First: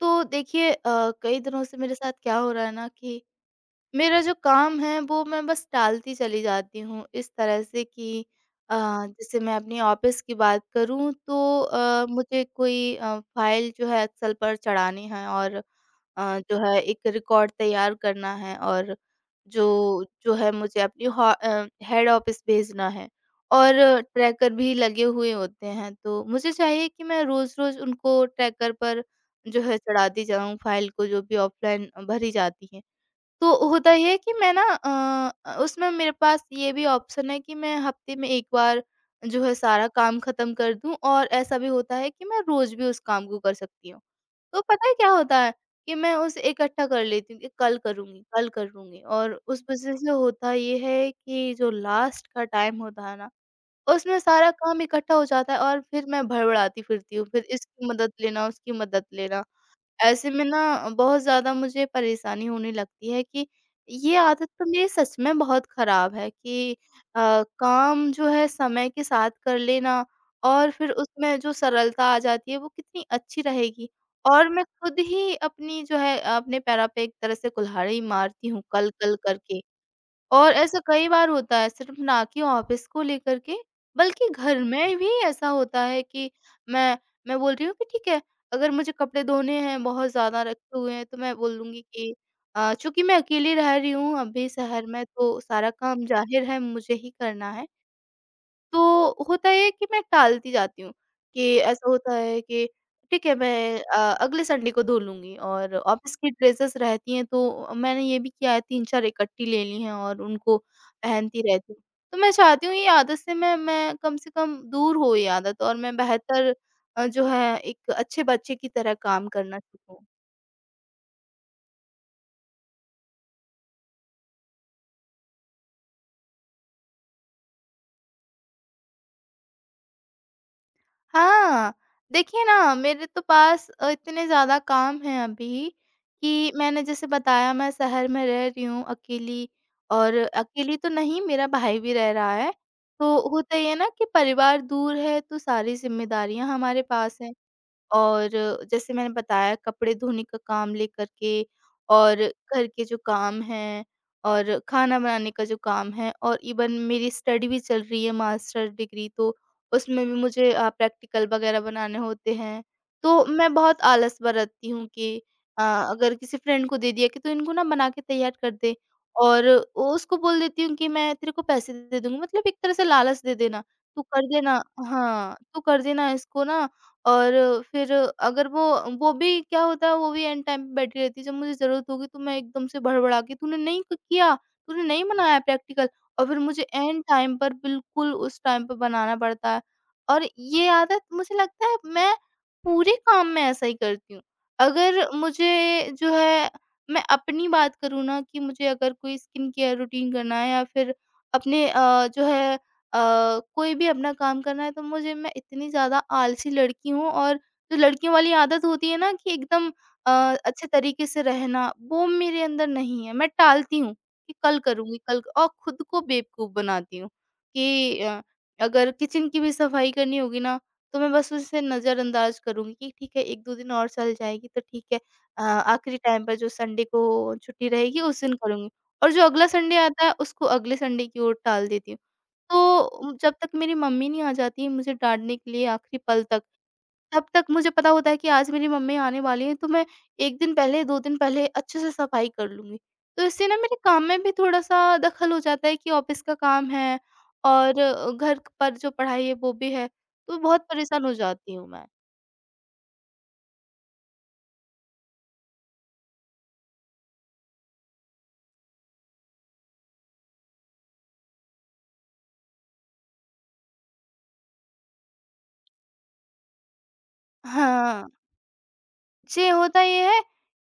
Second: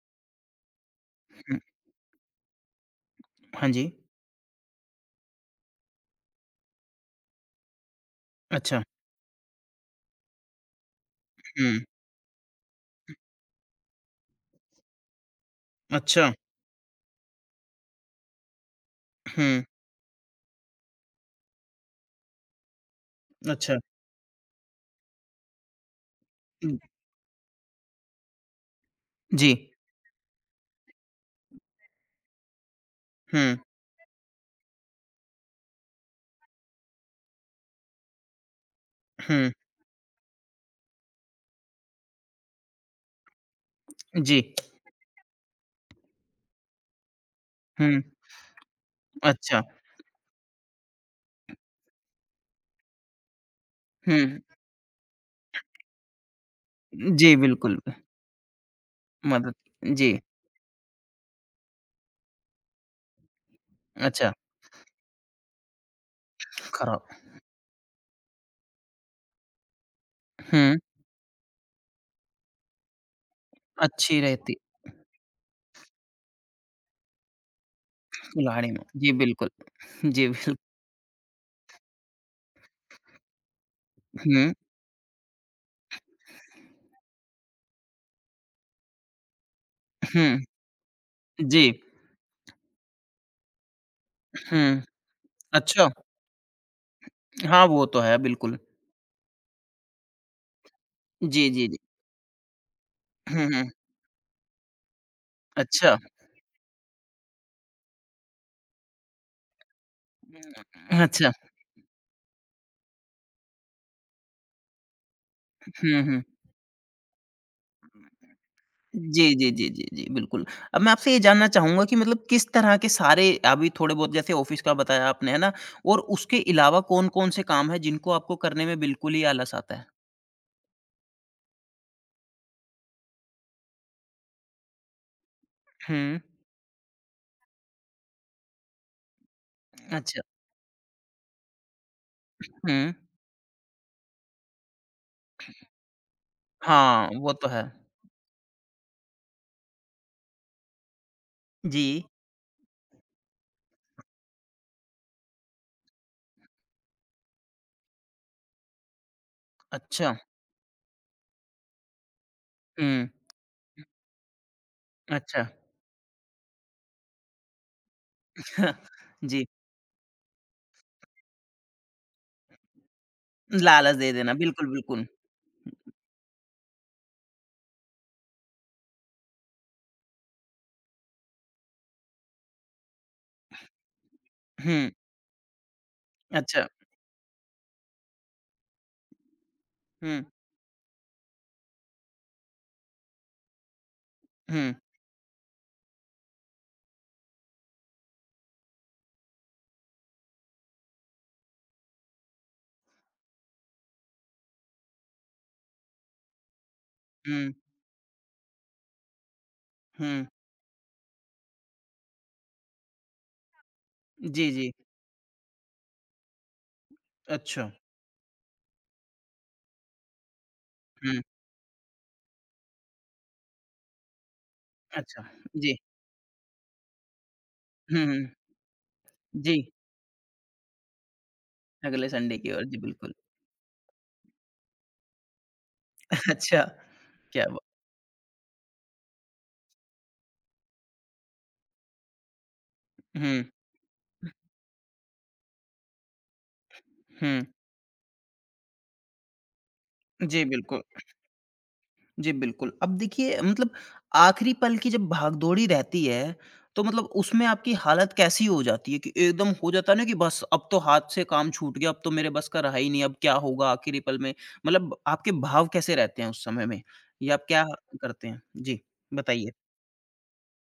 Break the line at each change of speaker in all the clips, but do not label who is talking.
तो देखिए कई
हुँ,
दिनों से मेरे साथ क्या हो रहा है ना कि
हाँ जी।
मेरा जो काम है वो मैं बस टालती चली जाती हूँ। इस तरह से कि अ,
अच्छा,
जैसे मैं अपनी ऑफिस की बात करूँ तो
हुँ,
मुझे कोई फाइल जो है एक्सेल पर चढ़ानी है और
अच्छा,
जो है एक रिकॉर्ड तैयार करना है और
हुँ,
जो जो है मुझे अपनी हेड ऑफिस भेजना है और
अच्छा,
ट्रैकर भी लगे हुए होते हैं। तो मुझे
हुँ,
चाहिए कि मैं रोज रोज उनको ट्रैकर पर
जी,
जो है चढ़ाती जाऊं फाइल को, जो भी ऑफलाइन भरी जाती है।
हुँ,
तो होता ये है कि मैं ना उसमें मेरे पास ये भी ऑप्शन है कि मैं हफ्ते में एक बार जो
हुँ,
है सारा काम खत्म कर दूं, और ऐसा भी होता है कि मैं रोज भी उस काम को कर सकती हूँ।
जी,
तो पता है क्या होता है कि मैं उसे इकट्ठा कर लेती हूँ कि कल
हुँ,
करूँगी, कल करूँगी, और
अच्छा,
उस वजह से होता ये है कि जो लास्ट का टाइम होता है ना, उसमें
हुँ,
सारा काम इकट्ठा हो जाता है और फिर मैं भड़बड़ाती फिरती हूँ।
जी,
फिर
बिल्कुल,
इसकी मदद लेना, उसकी मदद लेना।
मदद जी,
ऐसे में ना बहुत ज़्यादा मुझे परेशानी होने लगती है कि ये
अच्छा,
आदत तो मेरी सच में बहुत खराब है कि
खराब,
काम जो है समय के साथ कर लेना और
हुँ,
फिर उसमें जो सरलता आ जाती है वो कितनी अच्छी रहेगी।
अच्छी
और
रहती
मैं खुद ही अपनी जो है अपने पैरों पे एक तरह से कुल्हाड़ी मारती हूँ,
कुल्हाड़ी में, जी,
कल-कल
बिल्कुल,
करके।
जी,
और
बिल
ऐसा कई बार होता है सिर्फ ना कि ऑफ़िस को लेकर के, बल्कि
हुँ,
घर में भी ऐसा होता है कि मैं मैं बोल रही हूँ कि ठीक है, अगर मुझे कपड़े धोने हैं बहुत
हुँ,
ज़्यादा रखे हुए हैं तो मैं बोल
जी,
दूँगी कि चूँकि मैं अकेली रह रही हूँ अभी
हुँ,
शहर में तो सारा
अच्छा,
काम ज़ाहिर है मुझे ही करना
हाँ,
है।
वो तो है बिल्कुल,
तो होता ये है कि मैं टालती जाती हूँ,
जी,
कि
जी, जी,
ऐसा होता है कि ठीक है,
हुँ, हुँ,
मैं अगले संडे को धो लूँगी, और
अच्छा,
ऑफ़िस की ड्रेसेस रहती हैं तो मैंने ये भी किया है 3-4 इकट्ठी ले ली हैं और उनको
अच्छा,
पहनती रहती हूँ। तो मैं चाहती हूँ ये आदत से मैं कम से कम दूर हो ये आदत, और मैं
हुँ, हुँ।
बेहतर जो है एक अच्छे बच्चे की तरह
जी,
काम
जी,
करना
जी, जी,
सीखूँ।
जी, बिल्कुल। अब मैं आपसे ये जानना चाहूँगा कि मतलब किस तरह के सारे अभी थोड़े बहुत जैसे ऑफ़िस का बताया आपने, है ना? और उसके अलावा कौन-कौन से काम हैं जिनको आपको करने में बिल्कुल ही आलस आता है?
हाँ, देखिए ना मेरे तो पास इतने ज़्यादा काम हैं अभी
हुँ,
कि मैंने जैसे बताया मैं शहर में रह रही हूँ अकेली, और
अच्छा।
अकेली तो नहीं, मेरा भाई भी रह रहा है।
हुँ।
तो होता ये है ना कि परिवार दूर है तो सारी ज़िम्मेदारियाँ हमारे
हाँ,
पास
वो
हैं।
तो है।
और जैसे मैंने बताया कपड़े धोने का काम लेकर के
जी।
और घर के जो काम हैं, और खाना बनाने का जो काम है, और इवन मेरी स्टडी भी चल रही है मास्टर डिग्री, तो उसमें भी
अच्छा।
मुझे प्रैक्टिकल वगैरह बनाने होते हैं।
हुँ,
तो मैं बहुत आलस बरतती हूँ कि
अच्छा।
अगर किसी फ्रेंड को दे दिया कि तू इनको ना बना के तैयार कर दे,
जी,
और वो उसको बोल देती हूँ कि मैं तेरे को पैसे दे दूँगी, मतलब एक तरह से लालच दे देना,
लालच
तू
दे
कर
देना।
देना,
बिल्कुल, बिल्कुल।
हाँ, तू कर देना इसको ना। और फिर अगर वो भी क्या होता है, वो भी एन टाइम पे बैठी रहती है। जब मुझे ज़रूरत होगी तो मैं एकदम से भड़बड़ा के तूने नहीं किया, तूने
हुँ,
नहीं बनाया प्रैक्टिकल, और फिर मुझे
अच्छा।
एन टाइम पर बिल्कुल उस टाइम पर बनाना पड़ता है।
हुँ,
और ये आदत, मुझे लगता है मैं पूरे काम में ऐसा ही करती हूँ।
हुँ,
अगर मुझे जो है मैं अपनी बात करूँ ना कि मुझे अगर कोई स्किन केयर रूटीन करना है, या फिर अपने जो है अ, कोई भी अपना काम करना है, तो मुझे मैं इतनी ज़्यादा आलसी लड़की हूँ, और
हुँ,
जो लड़कियों वाली आदत होती है ना कि एकदम
हुँ।
अच्छे तरीके से रहना, वो मेरे अंदर नहीं है। मैं टालती हूँ कि
जी,
कल
जी।
करूँगी, कल क और खुद को बेवकूफ़ बनाती हूँ
अच्छा।
कि अगर किचन की भी सफाई करनी होगी ना, तो मैं
हुँ,
बस उसे नज़रअंदाज करूँगी कि ठीक है 1-2 दिन और चल जाएगी तो ठीक है।
अच्छा। जी।
आखिरी टाइम पर जो संडे को छुट्टी रहेगी
हुँ,
उस
हुँ।
दिन करूँगी, और जो अगला
जी,
संडे आता है उसको अगले संडे की ओर टाल देती हूँ।
अगले संडे की ओर। जी,
तो
बिल्कुल।
जब तक मेरी मम्मी नहीं आ जाती है मुझे डाँटने के लिए आखिरी पल तक,
अच्छा,
तब
क्या
तक
बा
मुझे पता होता है कि आज मेरी मम्मी आने वाली हैं तो मैं 1 दिन पहले, 2 दिन पहले अच्छे से सफाई कर लूँगी। तो
हुँ,
इससे ना मेरे काम में भी थोड़ा-सा दखल हो जाता है कि ऑफ़िस का काम है
हुँ।
और घर पर जो पढ़ाई है वो भी है, तो
जी,
बहुत
बिल्कुल।
परेशान हो जाती हूँ मैं।
जी, बिल्कुल। अब देखिए मतलब आखिरी पल की जब भागदौड़ी रहती है, तो मतलब उसमें आपकी हालत कैसी हो जाती है कि एकदम हो जाता है ना कि बस अब तो हाथ से काम छूट गया, अब तो मेरे बस का रहा ही नहीं, अब क्या होगा आखिरी पल में? मतलब आपके भाव कैसे रहते हैं उस समय में? या आप क्या
हाँ।
करते हैं? जी,
जी,
बताइए।
होता ये है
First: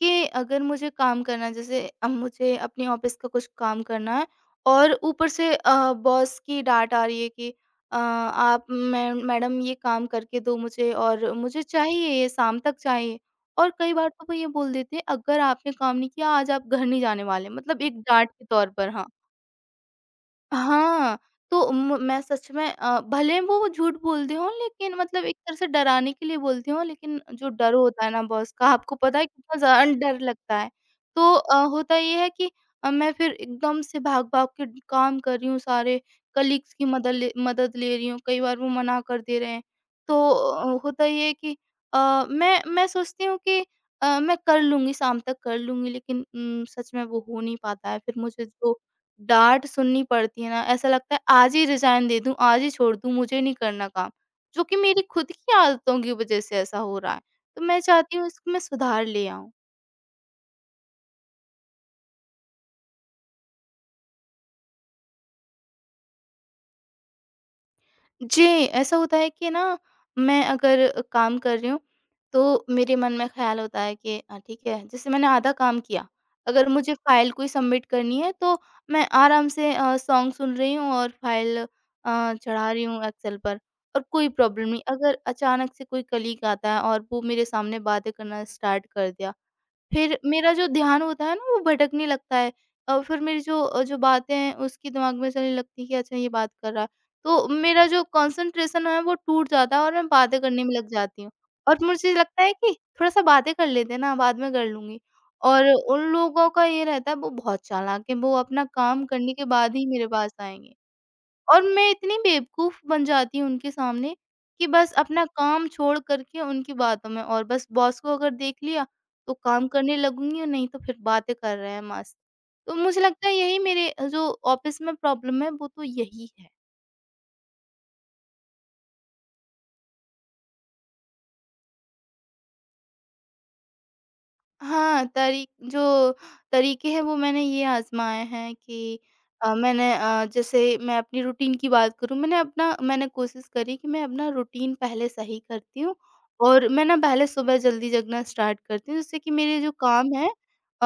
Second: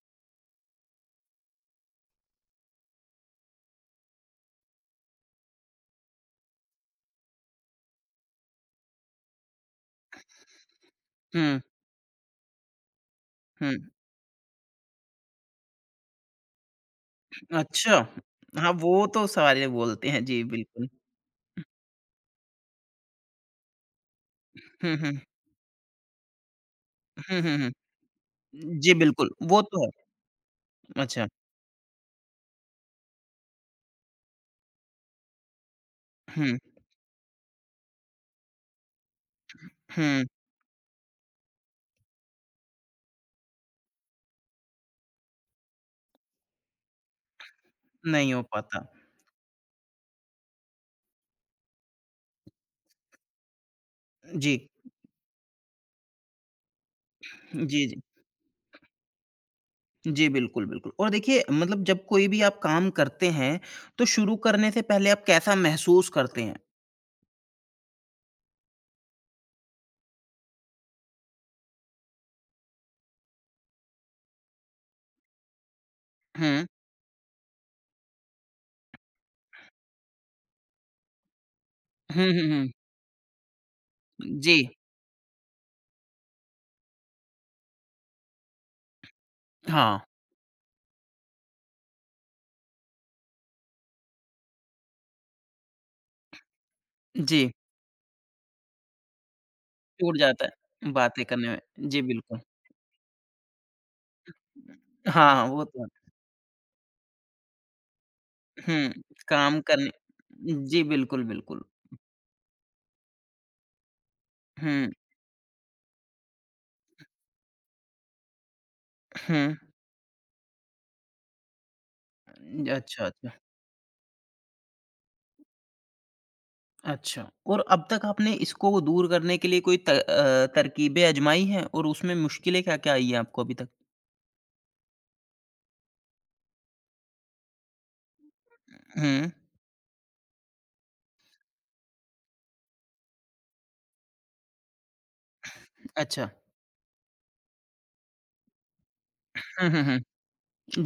कि अगर मुझे काम करना है जैसे अब मुझे अपनी ऑफ़िस का कुछ काम करना है, और ऊपर से बॉस की डाँट आ रही है कि आप मै मैडम ये काम करके दो मुझे, और
हुँ,
मुझे चाहिए ये, शाम तक चाहिए। और
हुँ।
कई बार तो वो ये बोल देते हैं, अगर आपने काम नहीं किया आज आप घर नहीं जाने वाले, मतलब
अच्छा।
एक डाँट के तौर
हाँ,
पर,
वो
हाँ।
तो सारे बोलते हैं। जी, बिल्कुल।
हाँ, तो म मैं सच में भले वो झूठ बोलते हों, लेकिन
हुँ, हुँ।
मतलब एक तरह से डराने के लिए बोलते हों, लेकिन
हुँ,
जो
हुँ, हुँ।
डर होता है ना बॉस का,
जी,
आपको पता है
बिल्कुल।
कितना
वो तो
ज़्यादा
है।
डर लगता है।
अच्छा।
तो होता ये है कि मैं फिर एकदम से भाग-भाग के काम कर रही हूँ सारे,
हुँ,
कलीग्स की मदद ले रही हूँ, कई बार वो मना कर दे रहे हैं। तो
हुँ,
होता ये है कि मैं सोचती हूँ कि मैं कर लूँगी, शाम तक कर लूँगी, लेकिन सच में वो हो नहीं पाता है। फिर
नहीं हो
मुझे जो
पाता।
डाँट सुननी पड़ती है ना, ऐसा लगता है आज ही रिज़ाइन दे दूँ, आज ही छोड़ दूँ, मुझे नहीं करना काम। जो
जी,
कि मेरी खुद की आदतों की वज़ह से ऐसा हो रहा है। तो मैं
जी, जी।
चाहती हूँ इसमें सुधार ले आऊँ।
जी, बिल्कुल, बिल्कुल और देखिए मतलब जब कोई भी आप काम करते हैं, तो शुरू करने से पहले आप कैसा महसूस करते हैं?
जी, ऐसा होता है कि ना मैं अगर काम कर रही हूँ, तो मेरे मन में ख़्याल होता है कि ठीक है, जैसे मैंने आधा काम किया,
हुँ।
अगर मुझे फ़ाइल कोई सबमिट करनी है तो मैं आराम से सॉन्ग सुन रही हूँ और फ़ाइल
हुँ, हुँ, हुँ।
चढ़ा रही हूँ एक्सेल पर, और कोई
जी,
प्रॉब्लम नहीं। अगर अचानक से कोई कलीग आता है और वो मेरे सामने बातें करना स्टार्ट कर दिया,
हाँ,
फिर मेरा जो ध्यान होता है ना वो भटकने लगता है, और फिर मेरी जो जो बातें हैं उसकी दिमाग में चलने लगती है कि अच्छा ये बात कर रहा है। तो
जी,
मेरा जो कंसंट्रेशन है वो टूट जाता है और मैं
छूट
बातें
जाता
करने में लग
है,
जाती
बातें
हूँ।
करने
और
में। जी,
मुझे
बिल्कुल।
लगता है कि थोड़ा-सा बातें कर लेते हैं ना, बाद में कर लूँगी।
हाँ, हाँ, वो
और
तो है।
उन लोगों का ये रहता है वो बहुत चालाक हैं, वो अपना
हुँ,
काम करने के
काम
बाद ही मेरे पास
करने
आएँगे।
जी, बिल्कुल,
और
बिल्कुल।
मैं इतनी बेवकूफ़ बन जाती हूँ उनके सामने कि
हुँ,
बस अपना काम छोड़ कर के उनकी बातों में, और बस बॉस को अगर देख लिया तो
हुँ।
काम करने लगूँगी, और नहीं तो फिर बातें कर रहे हैं मस्त। तो मुझे
अच्छा,
लगता
अच्छा।
है यही मेरे जो ऑफ़िस में प्रॉब्लम है वो तो यही है।
अच्छा और अब तक आपने इसको दूर करने के लिए कोई त तरकीबें आज़माई हैं और उसमें मुश्किलें क्या-क्या आई हैं आपको अभी तक?
हाँ, तरी जो तरीके हैं वो मैंने ये आज़माए हैं कि
हुँ,
मैंने जैसे मैं अपनी रूटीन की बात करूँ, मैंने कोशिश करी कि मैं अपना रूटीन पहले सही करती हूँ
अच्छा।
और मैं ना पहले सुबह जल्दी जगना स्टार्ट करती हूँ, जिससे कि मेरे
हुँ,
जो
हुँ,
काम
हुँ।
हैं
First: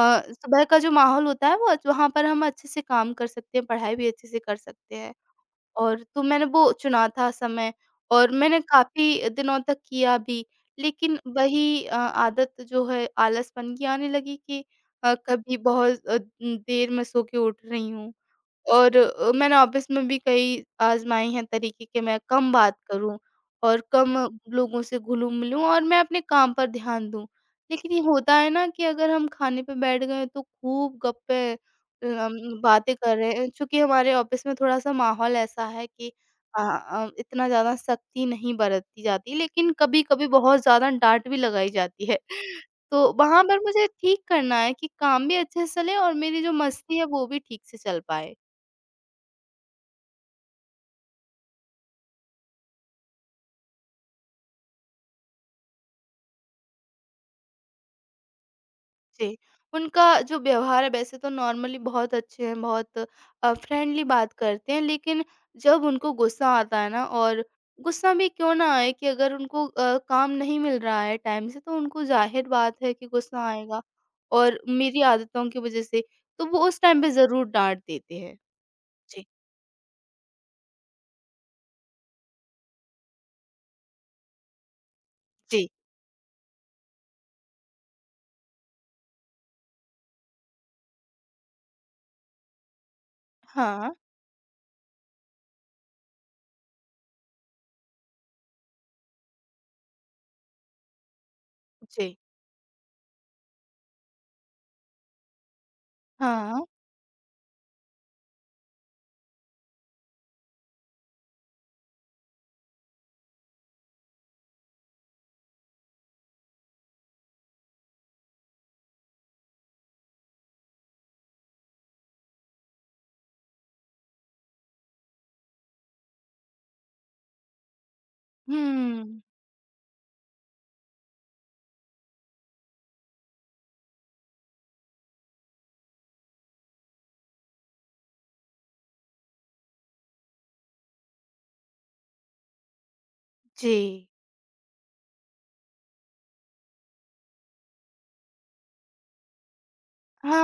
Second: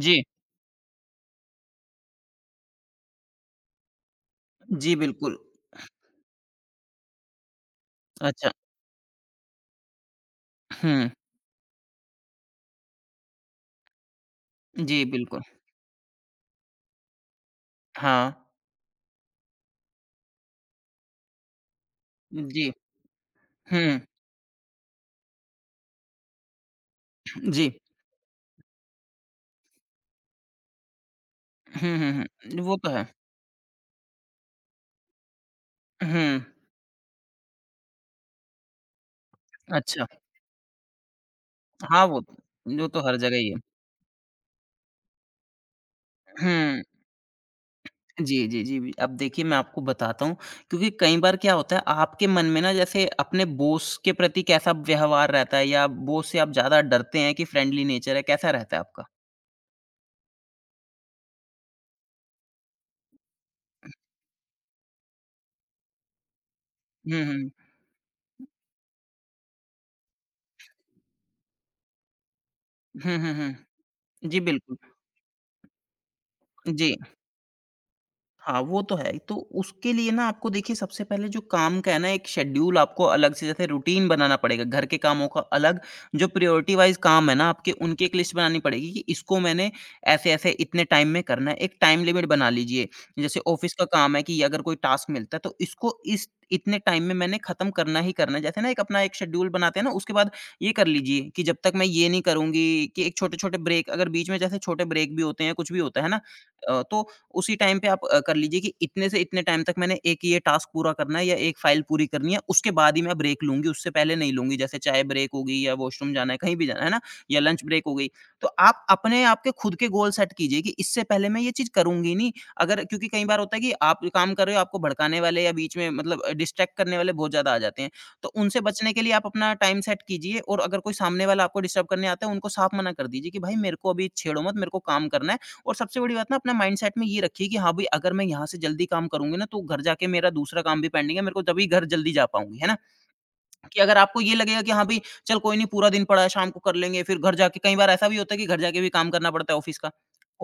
जी,
सुबह का जो माहौल होता है वो, वहाँ पर हम अच्छे से काम कर सकते हैं, पढ़ाई भी अच्छे से कर
जी,
सकते हैं।
बिल्कुल।
और तो मैंने वो चुना था समय, और
अच्छा,
मैंने काफ़ी दिनों तक किया भी।
हुँ,
लेकिन वही आदत जो है आलसपन की आने लगी कि
जी, बिल्कुल।
कभी बहुत देर में सो के उठ रही हूँ।
हाँ,
और मैंने ऑफ़िस में भी कई आज़माए हैं तरीके कि मैं कम
जी,
बात करूँ और
हुँ,
कम लोगों से घुलूँ-मिलूँ, और मैं अपने काम पर ध्यान दूँ।
जी।
लेकिन ये होता है ना कि अगर हम खाने पे बैठ गए तो खूब गप्पे
हुँ, हुँ,
हम
हुँ। वो तो
बातें
है।
कर रहे हैं, चूँकि हमारे ऑफ़िस में थोड़ा-सा माहौल ऐसा है कि
हुँ,
इतना ज़्यादा सख्ती नहीं बरती जाती, लेकिन
अच्छा।
कभी-कभी बहुत ज़्यादा डाँट भी लगाई
हाँ,
जाती है।
वो तो
तो
हर जगह
वहाँ
ही है।
पर मुझे ठीक करना है कि काम भी अच्छे से चले और मेरी जो
हुँ।
मस्ती है वो भी ठीक से चल
जी,
पाए।
जी, जी, जी। अब देखिए मैं आपको बताता हूँ क्योंकि कई बार क्या होता है आपके मन में ना जैसे अपने बॉस के प्रति कैसा व्यवहार रहता है या बॉस से आप ज़्यादा डरते हैं कि फ्रेंडली नेचर है, कैसा रहता है आपका?
जी, उनका जो व्यवहार है वैसे तो नॉर्मली बहुत अच्छे हैं, बहुत फ्रेंडली बात करते हैं, लेकिन जब उनको गुस्सा आता है ना,
हुँ,
और
हुँ।
गुस्सा भी क्यों ना आए, कि अगर उनको काम नहीं मिल रहा है टाइम से, तो उनको ज़ाहिर बात है कि
हुँ, हुँ,
गुस्सा आएगा,
हुँ। जी,
और
बिल्कुल।
मेरी आदतों की वज़ह से, तो वो उस
जी।
टाइम पे ज़रूर डाँट देते हैं।
हाँ, वो तो है।
जी,
तो उसके लिए ना आपको देखिए सबसे पहले जो काम का है ना एक शेड्यूल आपको अलग से जैसे रूटीन बनाना पड़ेगा। घर के कामों का
जी।
अलग, जो प्रायोरिटी वाइज़ काम है ना आपके उनकी एक लिस्ट बनानी पड़ेगी कि इसको मैंने ऐसे-ऐसे इतने टाइम में करना है। एक टाइम लिमिट बना लीजिए। जैसे ऑफ़िस का
हाँ,
काम है कि अगर कोई टास्क मिलता है तो इसको इस इतने टाइम में मैंने ख़त्म करना ही करना है। जैसे ना एक अपना एक शेड्यूल बनाते हैं ना उसके बाद ये कर लीजिए कि जब तक मैं ये
जी,
नहीं करूँगी कि एक छोटे-छोटे ब्रेक अगर बीच में जैसे छोटे ब्रेक भी होते हैं, कुछ भी होता है ना?
हाँ,
तो उसी टाइम पे आप कर लीजिए कि इतने से इतने टाइम तक मैंने एक ये टास्क पूरा करना है या एक फ़ाइल पूरी करनी है, उसके बाद ही मैं ब्रेक लूँगी, उससे पहले नहीं लूँगी। जैसे चाय ब्रेक हो गई या वॉशरूम जाना है, कहीं भी जाना है ना? या लंच ब्रेक हो गई। तो आप अपने आप के खुद के गोल सेट कीजिए कि इससे पहले मैं ये चीज़ करूँगी नहीं। अगर क्योंकि कई बार होता है कि आप काम कर रहे हो, आपको भड़काने वाले या बीच में मतलब डिस्ट्रैक्ट करने वाले बहुत ज़्यादा आ जाते हैं। तो उनसे बचने के लिए
हुँ,
आप अपना टाइम सेट कीजिए और अगर कोई सामने वाला आपको डिस्टर्ब करने आता है, उनको साफ मना कर दीजिए कि, "भाई मेरे को अभी छेड़ो मत, मेरे को काम करना है। और सबसे बड़ी बात ना अपना माइंडसेट में ये रखिए कि हाँ भाई अगर मैं यहाँ से जल्दी काम करूँगी ना तो घर जाके मेरा दूसरा काम भी पेंडिंग है मेरे को तभी घर जल्दी जा पाऊंगी है ना कि अगर
जी,
आपको ये लगेगा कि हाँ भई, चल कोई नहीं पूरा दिन पड़ा है, शाम को कर लेंगे, फिर घर जाके कई बार ऐसा भी होता है कि घर जाके भी काम करना पड़ता है ऑफ़िस का।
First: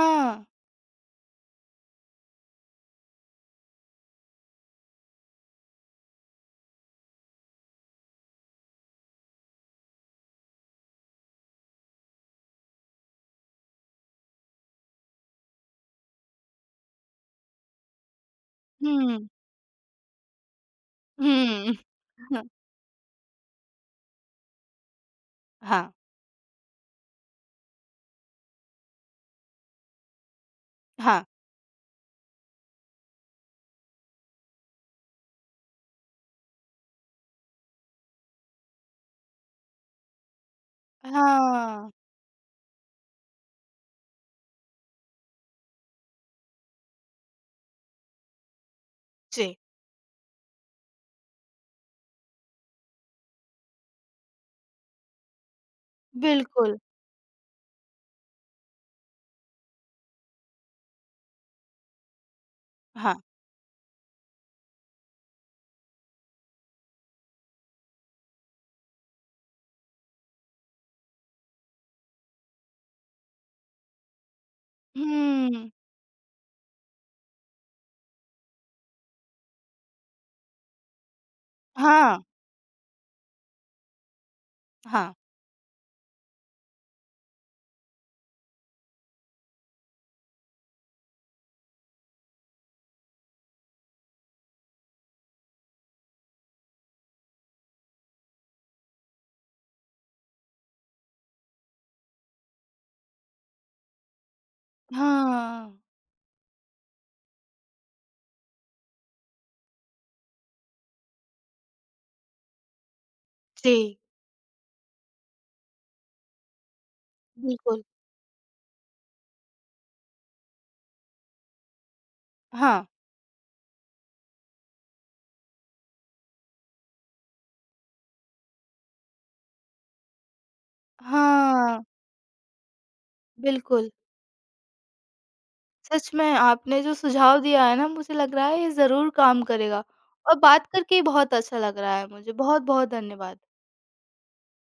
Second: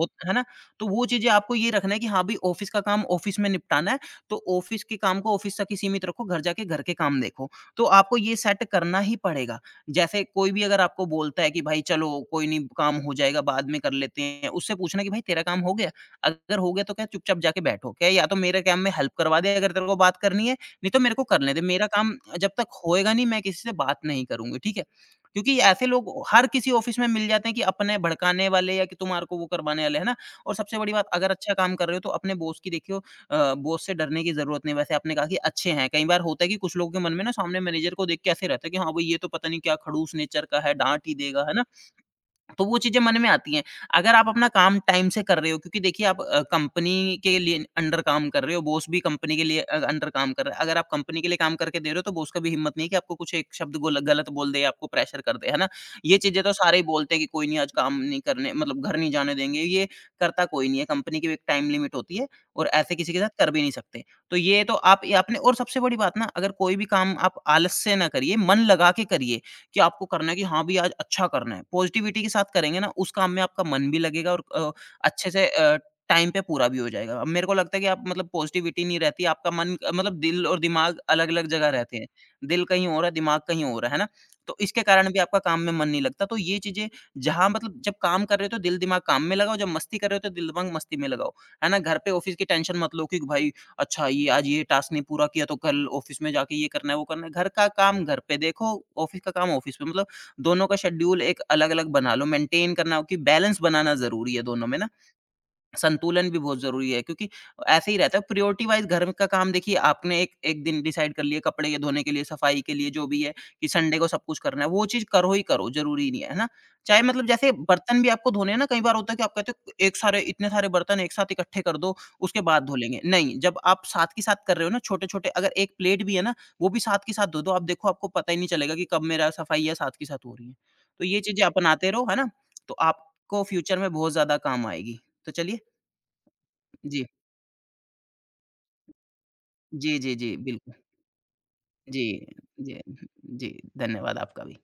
होत है ना? तो वो चीज़ें आपको ये रखना है कि हाँ भई, ऑफ़िस का काम ऑफ़िस में निपटाना है, तो ऑफ़िस के काम को ऑफ़िस तक ही सीमित रखो, घर जाके घर के काम देखो। तो आपको ये सेट करना ही पड़ेगा। जैसे कोई भी अगर आपको बोलता है कि भाई चलो कोई नहीं काम हो जाएगा, बाद में कर लेते हैं, उससे पूछना कि भाई तेरा काम हो गया? अगर हो गया तो क्या चुपचाप जाके बैठो। क्या या तो मेरे काम में हेल्प
हुँ,
करवा दे अगर तेरे को बात करनी है नहीं तो मेरे को करने दे,
हुँ,
मेरा काम जब तक होएगा नहीं मैं किसी से बात नहीं करूँगी, ठीक है? क्योंकि
हाँ,
ऐसे
हाँ,
लोग हर किसी ऑफ़िस में मिल जाते हैं कि अपने भड़काने वाले या कि तुम्हारे को वो करवाने वाले, है ना? और सबसे बड़ी बात अगर अच्छा काम कर रहे हो तो अपने बॉस की देखियो बॉस से डरने की ज़रूरत नहीं है। वैसे आपने कहा कि अच्छे हैं, कई बार होता है कि कुछ लोगों के मन में ना सामने मैनेजर को देख के ऐसे रहता है कि हाँ, भई ये तो पता नहीं क्या खड़ूस नेचर का है, डाँट
हाँ,
ही देगा, है ना?
हाँ,
तो वो चीज़ें मन में आती हैं। अगर आप अपना काम टाइम से कर रहे हो क्योंकि देखिए आप कंपनी के लिए अंडर काम कर रहे हो, बॉस भी कंपनी के
जी।
लिए अंडर काम कर रहा है। अगर आप कंपनी के लिए काम करके दे रहे हो तो बॉस का भी हिम्मत नहीं है कि आपको कुछ एक शब्द गोल गलत बोल दे, आपको प्रेशर कर दे, है ना? ये चीज़ें तो सारे
बिल्कुल।
ही बोलते हैं कि कोई नहीं आज काम नहीं करने मतलब घर नहीं जाने देंगे, ये करता कोई नहीं है। कंपनी की भी एक टाइम लिमिट होती है और ऐसे किसी
हाँ।
के साथ कर भी नहीं सकते। तो ये तो आप ये आपने और सबसे बड़ी बात ना अगर कोई भी काम आप आलस से ना करिए, मन लगा के करिए। कि आपको करना है कि हाँ भई आज अच्छा करना है। पॉज़िटिविटी के साथ करेंगे ना उस काम में आपका मन भी लगेगा और अच्छे से
हुँ।
टाइम पे पूरा भी हो जाएगा। अब मेरे को लगता है कि आप मतलब पॉज़िटिविटी नहीं रहती, आपका मन मतलब दिल और दिमाग अलग-अलग जगह रहते हैं।
हाँ,
दिल कहीं और है, दिमाग कहीं और है ना? तो इसके हुँ। कारण
हाँ।
भी आपका काम में मन नहीं लगता। तो ये चीज़ें जहाँ मतलब जब काम कर रहे हो तो दिल दिमाग काम में लगाओ, जब मस्ती कर रहे हो तो दिल दिमाग मस्ती में लगाओ। है ना? घर पे ऑफ़िस की टेंशन मत लो कि भाई अच्छा ये आज ये टास्क नहीं पूरा किया तो कल ऑफ़िस में जाके ये करना है, वो करना है। घर का काम घर पे देखो, ऑफ़िस का काम ऑफ़िस में मतलब दोनों का शेड्यूल एक अलग-अलग बना लो, मेंटेन करना हो कि बैलेंस बनाना ज़रूरी है दोनों में ना।
हाँ।
संतुलन भी बहुत ज़रूरी है क्योंकि ऐसे ही रहता है प्रायोरिटी वाइज़ घर का काम देखिए आपने एक एक दिन डिसाइड कर लिया कपड़े के धोने के लिए, सफाई के लिए जो भी है कि
जी।
संडे को सब कुछ करना है, वो चीज़ करो ही करो ज़रूरी नहीं है, है ना? चाहे मतलब जैसे
बिल्कुल।
बर्तन भी आपको धोने हैं ना कई बार होता है कि आप कहते हो एक सारे इतने सारे बर्तन एक साथ इकट्ठे कर दो, उसके बाद धो
हाँ।
लेंगे। नहीं, जब आप साथ के साथ कर रहे हो ना छोटे-छोटे अगर एक प्लेट भी है ना, वो भी साथ के साथ धो दो, आप देखो आपको पता ही नहीं चलेगा कि कब मेरा सफाई है साथ के साथ हो रही है। तो ये चीज़ें
हाँ,
अपनाते रहो, है ना? तो आपको फ्यूचर
बिल्कुल।
में बहुत ज़्यादा काम आएगी। तो चलिए
सच में आपने जो
जी।
सुझाव दिया है ना मुझे लग रहा है ये ज़रूर काम करेगा,
जी, जी, जी,
और बात
बिल्कुल।
करके बहुत अच्छा लग रहा
जी,
है मुझे।
जी,
बहुत-बहुत धन्यवाद।
जी, धन्यवाद आपका भी।